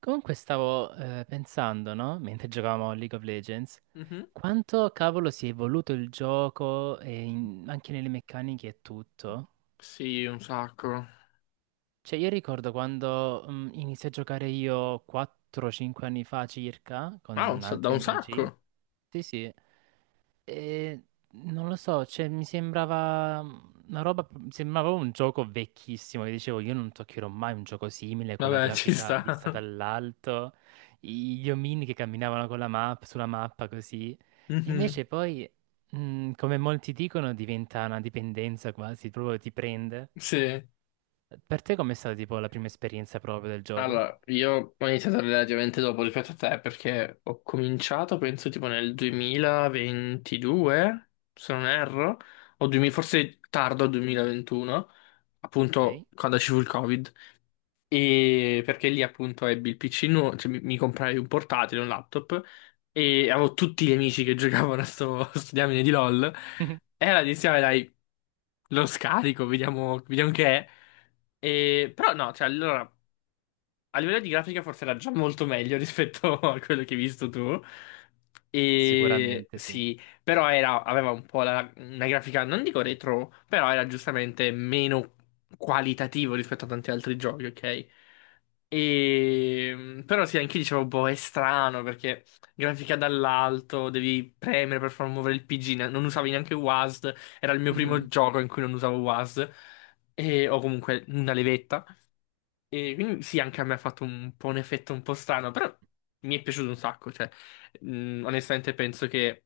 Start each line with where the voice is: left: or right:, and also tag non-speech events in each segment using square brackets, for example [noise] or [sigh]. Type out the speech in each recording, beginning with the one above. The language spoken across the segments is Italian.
right: Comunque stavo pensando, no? Mentre giocavamo a League of Legends,
left: Mhm.
right: quanto cavolo si è evoluto il gioco e anche nelle meccaniche e tutto.
left: Sì, un sacco.
right: Cioè, io ricordo quando iniziai a giocare io 4-5 anni fa circa,
left: Ah,
right: con
left: da
right: altri
left: un
right: amici.
left: sacco.
right: Sì, sì. Eh, Non lo so, cioè, mi sembrava un gioco vecchissimo, che dicevo io non toccherò mai un gioco simile con la
left: Vabbè, [laughs] ci
right: grafica
left: sta.
right: vista dall'alto, gli omini che camminavano con la mappa, sulla mappa così. E
left: Mhm.
right: invece poi, come molti dicono, diventa una dipendenza quasi, proprio ti prende.
left: Sì.
right: Per te com'è stata tipo la prima esperienza proprio del gioco?
left: Allora, io ho iniziato relativamente dopo rispetto a te perché ho cominciato, penso, tipo nel 2022, se non erro, o 2000 forse tardo 2021,
right: Ok?
left: appunto quando ci fu il Covid. E perché lì appunto ebbi il PC, cioè, mi comprai un portatile, un laptop e avevo tutti gli amici che [laughs] giocavano a a sto diamine di LOL.
right: [laughs]
left: E allora dissi, "Vabbè, dai, lo scarico, vediamo che è. Però no, cioè allora. A livello di grafica forse era già molto meglio rispetto [laughs] a quello che hai visto tu. E
right: Sicuramente sì.
left: sì, però aveva un po' una grafica, non dico retro, però era giustamente meno qualitativo rispetto a tanti altri giochi, ok? E, però sì, anche io dicevo, boh, è strano perché grafica dall'alto, devi premere per far muovere il PG, non usavi neanche WASD, era il mio primo
right: Mhm.
left: gioco in cui non usavo WASD, e, o comunque una levetta. E quindi sì, anche a me ha fatto un po' un effetto un po' strano, però mi è piaciuto un sacco, cioè, onestamente penso che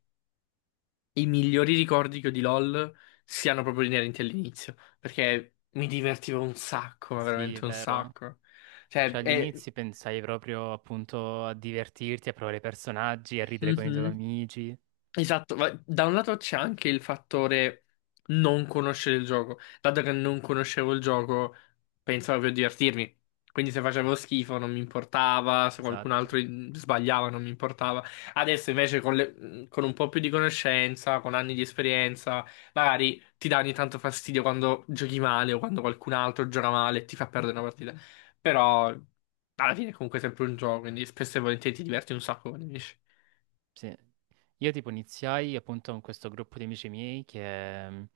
left: i migliori ricordi che ho di LoL siano proprio inerenti all'inizio, perché mi divertivo un sacco, ma
right: Sì, è
left: veramente un
right: vero.
left: sacco. Cioè,
right: Cioè, agli
left: è...
right: inizi pensai proprio appunto a divertirti, a provare i personaggi, a ridere con i tuoi
left: Mhm.
right: amici.
left: Esatto, ma da un lato c'è anche il fattore non conoscere il gioco. Dato che non conoscevo il gioco, pensavo per divertirmi. Quindi se facevo schifo non mi importava, se qualcun altro
right: Esatto,
left: sbagliava non mi importava. Adesso invece con un po' più di conoscenza, con anni di esperienza, magari ti dà ogni tanto fastidio quando giochi male o quando qualcun altro gioca male e ti fa perdere una partita. Però alla fine è comunque sempre un gioco, quindi spesso e volentieri ti diverti un sacco quando vinci.
right: sì. Io tipo iniziai appunto con questo gruppo di amici miei che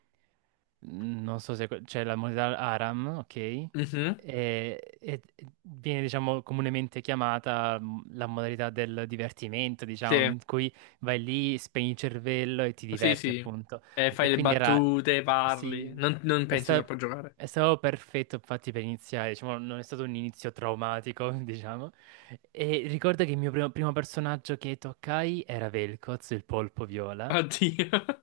right: non so se c'è la moneta Aram, ok?
left: Mhm.
right: E viene, diciamo, comunemente chiamata la modalità del divertimento, diciamo,
left: Sì.
right: in cui vai lì, spegni il cervello e ti
left: Sì,
right: diverti,
left: sì.
right: appunto. E
left: Fai le
right: quindi era,
left: battute, parli.
right: sì,
left: Non
right: è,
left: pensi
right: sta-
left: troppo a giocare.
right: è stato perfetto, infatti, per iniziare, diciamo, non è stato un inizio traumatico, [laughs] diciamo. E ricordo che il mio primo personaggio che toccai era Vel'Koz, il polpo viola
left: Oddio.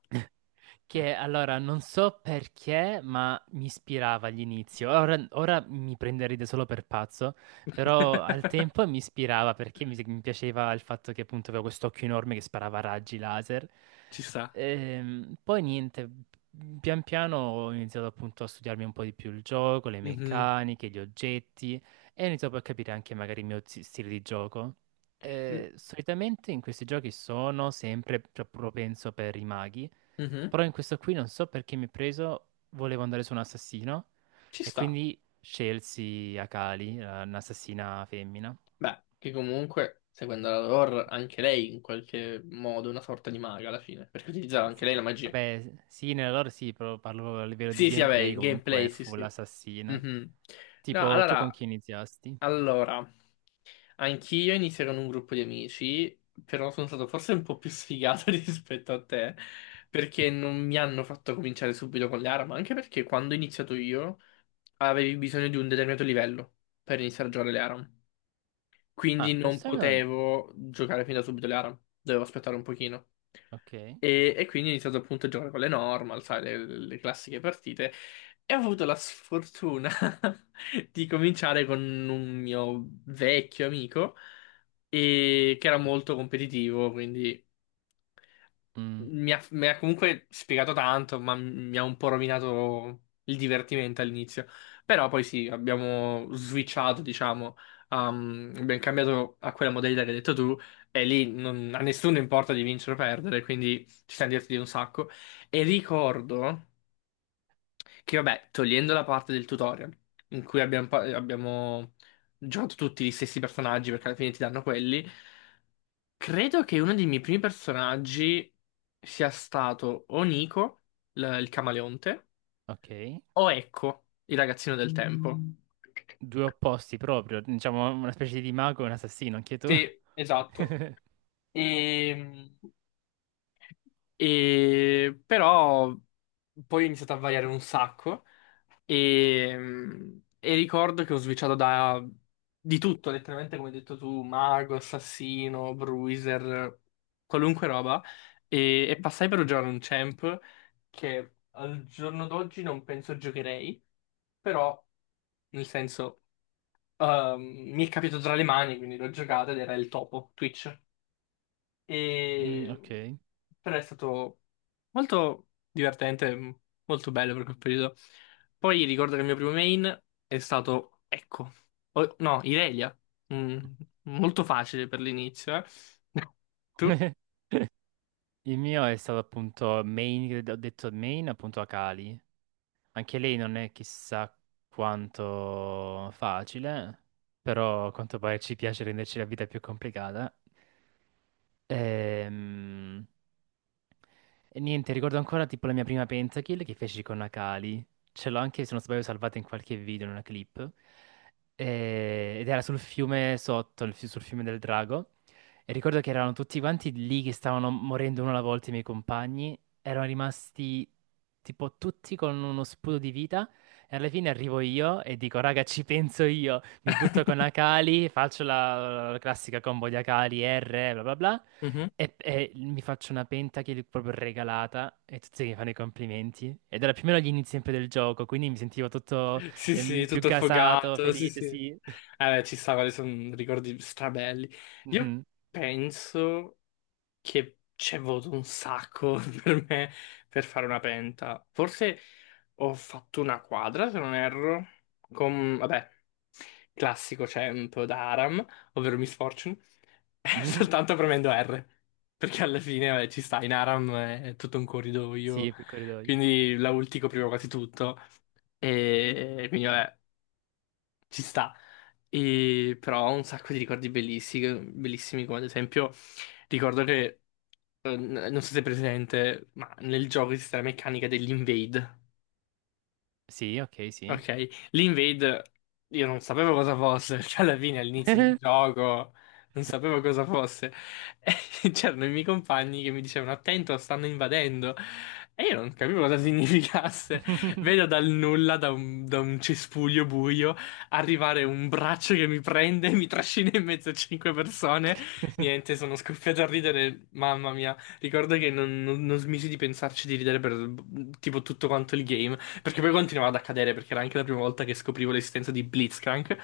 right: che allora non so perché, ma mi ispirava all'inizio. Ora mi prenderete solo per pazzo, però al
left: [laughs]
right: tempo mi ispirava perché mi piaceva il fatto che appunto avevo quest'occhio enorme che sparava raggi laser.
left: Ci sta.
right: Poi niente, pian piano ho iniziato appunto a studiarmi un po' di più il gioco, le
left: Mhm.
right: meccaniche, gli oggetti e ho iniziato poi a capire anche magari il mio stile di gioco.
left: Mm,
right: Solitamente in questi giochi sono sempre propenso per i maghi.
left: mhm.
right: Però in questo qui non so perché mi ha preso, volevo andare su un assassino
left: Ci
right: e
left: sta.
right: quindi scelsi Akali, un'assassina femmina.
left: Beh, che comunque, seguendo la lore, anche lei in qualche modo è una sorta di maga alla fine, perché utilizzava anche
right: S-
left: lei la magia.
right: Vabbè, sì, nella lore sì, però parlo a livello di
left: Sì, sì, vabbè,
right: gameplay,
left: il
right: comunque
left: gameplay,
right: è
left: sì,
right: full
left: sì.
right: assassina.
left: Mhm. No,
right: Tipo, tu con
left: allora,
right: chi iniziasti?
left: allora. Anch'io inizierò in un gruppo di amici, però sono stato forse un po' più sfigato [laughs] rispetto a te, perché non
right: [laughs]
left: mi hanno fatto cominciare subito con le armi, anche perché quando ho iniziato io avevi bisogno di un determinato livello per iniziare a giocare le ARAM. Quindi
right: Ah,
left: non
right: questo è un...
left: potevo giocare fin da subito le ARAM, dovevo aspettare un pochino.
right: Ok.
left: E quindi ho iniziato appunto a giocare con le normal, sai, le classiche partite. E ho avuto la sfortuna [laughs] di cominciare con un mio vecchio amico, che era molto competitivo, quindi
right: Mm,
left: mi ha comunque spiegato tanto, ma mi ha un po' rovinato il divertimento all'inizio. Però poi sì, abbiamo switchato, diciamo, abbiamo cambiato a quella modalità che hai detto tu, e lì a nessuno importa di vincere o perdere, quindi ci siamo divertiti un sacco. E ricordo che, vabbè, togliendo la parte del tutorial, in cui abbiamo giocato tutti gli stessi personaggi, perché alla fine ti danno quelli. Credo che uno dei miei primi personaggi sia stato o Nico, il camaleonte,
right: ok.
left: o Ecco, il ragazzino del tempo. Mm.
right: Due opposti proprio, diciamo una specie di mago e un assassino, anche tu. [laughs]
left: Sì, esatto. E, Però poi ho iniziato a variare un sacco. E ricordo che ho switchato da di tutto, letteralmente come hai detto tu, mago, assassino, bruiser, qualunque roba. E passai per giocare un champ che al giorno d'oggi non penso giocherei, però nel senso ehm, mi è capitato tra le mani, quindi l'ho giocato ed era il topo, Twitch.
right: Mm,
left: E
right: ok.
left: però è stato molto divertente, molto bello per quel periodo. Poi ricordo che il mio primo main è stato Ecco. No, Irelia. Mm, molto facile per l'inizio, eh. [laughs] Tu?
right: [laughs] Il mio è stato appunto Main, ho detto Main appunto a Kali. Anche lei non è chissà quanto facile, però a quanto pare ci piace renderci la vita più complicata. Ehm, e niente, ricordo ancora tipo la mia prima pentakill che feci con Akali. Ce l'ho anche, se non sbaglio, salvata in qualche video, in una clip. Ed era sul fiume sotto, sul fiume del drago. E ricordo che erano tutti quanti lì che stavano morendo uno alla volta i miei compagni. Erano rimasti tipo tutti con uno sputo di vita. E alla fine arrivo io e dico, raga, ci penso io. Mi butto con Akali, faccio la classica combo di Akali, R, bla bla bla.
left: Mhm.
right: E mi faccio una penta che gli ho proprio regalata e tutti mi fanno i complimenti. Ed era più o meno agli inizi sempre del gioco, quindi mi sentivo tutto
left: Sì, sì,
right: più
left: tutto
right: gasato,
left: affogato, sì,
right: felice,
left: sì.
right: sì. [laughs]
left: Beh, ci sta, quali sono ricordi strabelli. Io
right: Mhm,
left: penso che c'è voluto un sacco [laughs] per me per fare una penta. Forse ho fatto una quadra, se non erro, con, vabbè, classico tempo da Aram, ovvero Miss Fortune, [laughs]
right: mhm,
left: soltanto premendo R, perché alla fine, vabbè, ci sta, in Aram è tutto un corridoio,
right: sì, più corridoio.
left: quindi la ultico prima quasi tutto, e quindi vabbè, ci sta, e, però ho un sacco di ricordi bellissimi, bellissimi come ad esempio ricordo che, non so se è presente, ma nel gioco esiste la meccanica dell'invade.
right: Sì, ok, sì.
left: Ok, l'Invade io non sapevo cosa fosse, [laughs] cioè alla fine all'inizio del
right: [laughs]
left: gioco non sapevo cosa fosse. E [laughs] c'erano i miei compagni che mi dicevano attento, stanno invadendo. E io non capivo cosa [laughs] significasse. Vedo dal nulla, da un cespuglio buio, arrivare un braccio che mi prende, mi trascina in mezzo a cinque persone. Niente, sono scoppiato a ridere, mamma mia. Ricordo che non non smisi di pensarci di ridere per tipo tutto quanto il game. Perché poi continuava ad accadere, perché era anche la prima volta che scoprivo l'esistenza di Blitzcrank,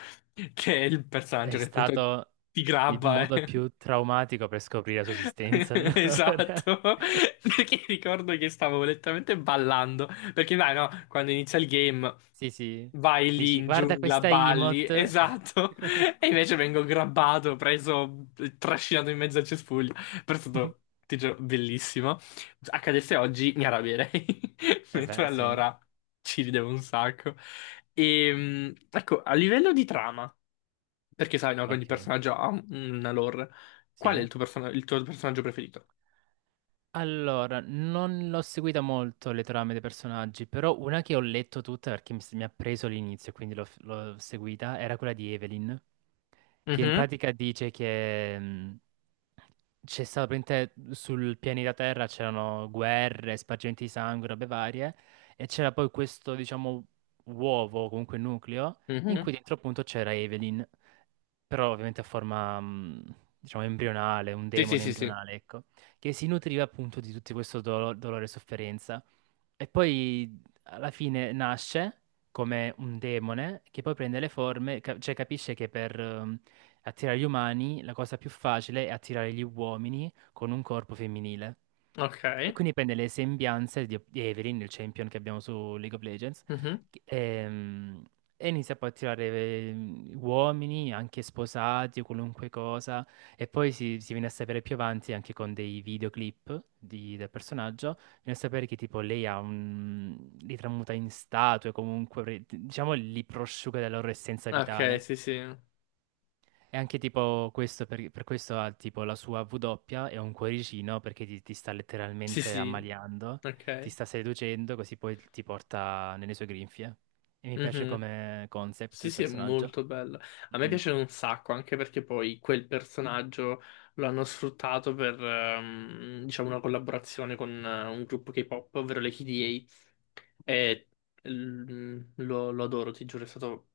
left: che è il
right: È
left: personaggio che appunto
right: stato
left: ti
right: il
left: grabba.
right: modo
left: Eh.
right: più traumatico per scoprire la sua
left: [laughs]
right: esistenza, allora.
left: Esatto, [laughs]
right: [laughs]
left: perché ricordo che stavo letteralmente ballando, perché vai no, quando inizia il game
right: Sì, sì.
left: vai lì
right: Dici,
left: in
right: guarda
left: giungla,
right: questa
left: balli,
right: emote.
left: esatto,
right: [laughs]
left: [laughs] e invece vengo grabbato, preso, trascinato in mezzo al cespuglio, però è stato, ti giuro, bellissimo. Accadesse oggi mi arrabbierei, [laughs]
right: Eh
left: mentre
right: beh, sì,
left: allora ci ridevo un sacco. E, ecco, a livello di trama. Perché sai, no, che ogni
right: ok,
left: personaggio ha una lore. Qual è
right: sì.
left: il il tuo personaggio preferito?
right: Allora, non l'ho seguita molto le trame dei personaggi, però una che ho letto tutta perché mi ha preso l'inizio, quindi l'ho seguita, era quella di Evelyn, che in
left: Mhm,
right: pratica dice che c'è stato praticamente sul pianeta Terra c'erano guerre, spargimenti di sangue, robe varie, e c'era poi questo, diciamo, uovo, comunque nucleo, in
left: mhm.
right: cui dentro appunto c'era Evelyn però ovviamente a forma, diciamo, embrionale, un
left: Sì, sì,
right: demone
left: sì, sì.
right: embrionale, ecco, che si nutriva appunto di tutto questo dolore e sofferenza. E poi alla fine nasce come un demone che poi prende le forme, cioè capisce che per attirare gli umani la cosa più facile è attirare gli uomini con un corpo femminile.
left: Ok.
right: E quindi prende le sembianze di Evelyn, il champion che abbiamo su League of Legends,
left: Mhm.
right: che- ehm, e, inizia poi a tirare uomini, anche sposati o qualunque cosa. E poi si viene a sapere più avanti anche con dei videoclip del personaggio nel sapere che tipo lei ha un... li tramuta in statue, comunque, diciamo, li prosciuga della loro essenza
left: Ok,
right: vitale.
left: sì, sì.
right: E anche tipo questo, per questo ha tipo la sua W doppia e un cuoricino perché ti sta
left: Sì,
right: letteralmente
left: sì.
right: ammaliando, ti
left: Ok.
right: sta seducendo, così poi ti porta nelle sue grinfie. E mi piace
left: Mhm.
right: come concept
left: Sì,
right: del
left: sì, è
right: personaggio.
left: molto bella. A me
right: Mm.
left: piace un sacco, anche perché poi quel personaggio lo hanno sfruttato per, diciamo, una collaborazione con un gruppo K-pop, ovvero le KDA. E lo adoro, ti giuro, è stato...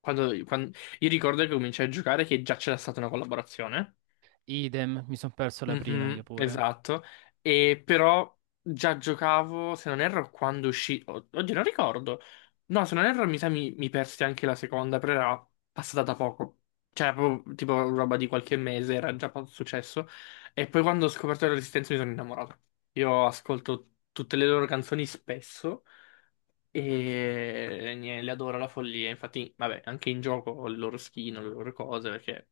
left: Quando, quan- Io ricordo che cominciai a giocare che già c'era stata una collaborazione.
right: Idem, mi sono perso la prima, io
left: Mhm,
right: pure.
left: esatto, e però già giocavo, se non erro, quando uscì, oddio non ricordo, no se non erro mi sa mi persi anche la seconda, però era passata da poco, cioè era proprio tipo roba di qualche mese, era già successo, e poi quando ho scoperto la Resistenza mi sono innamorato, io ascolto tutte le loro canzoni spesso e niente, le adoro alla follia, infatti vabbè anche in gioco ho le loro skin, ho le loro cose perché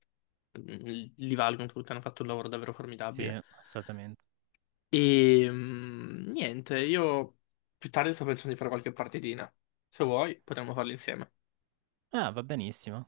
left: li valgono tutti, hanno fatto un lavoro davvero
right: Sì,
left: formidabile.
right: assolutamente.
left: E niente, io più tardi sto pensando di fare qualche partitina. Se vuoi, potremmo farle insieme.
right: Ah, va benissimo.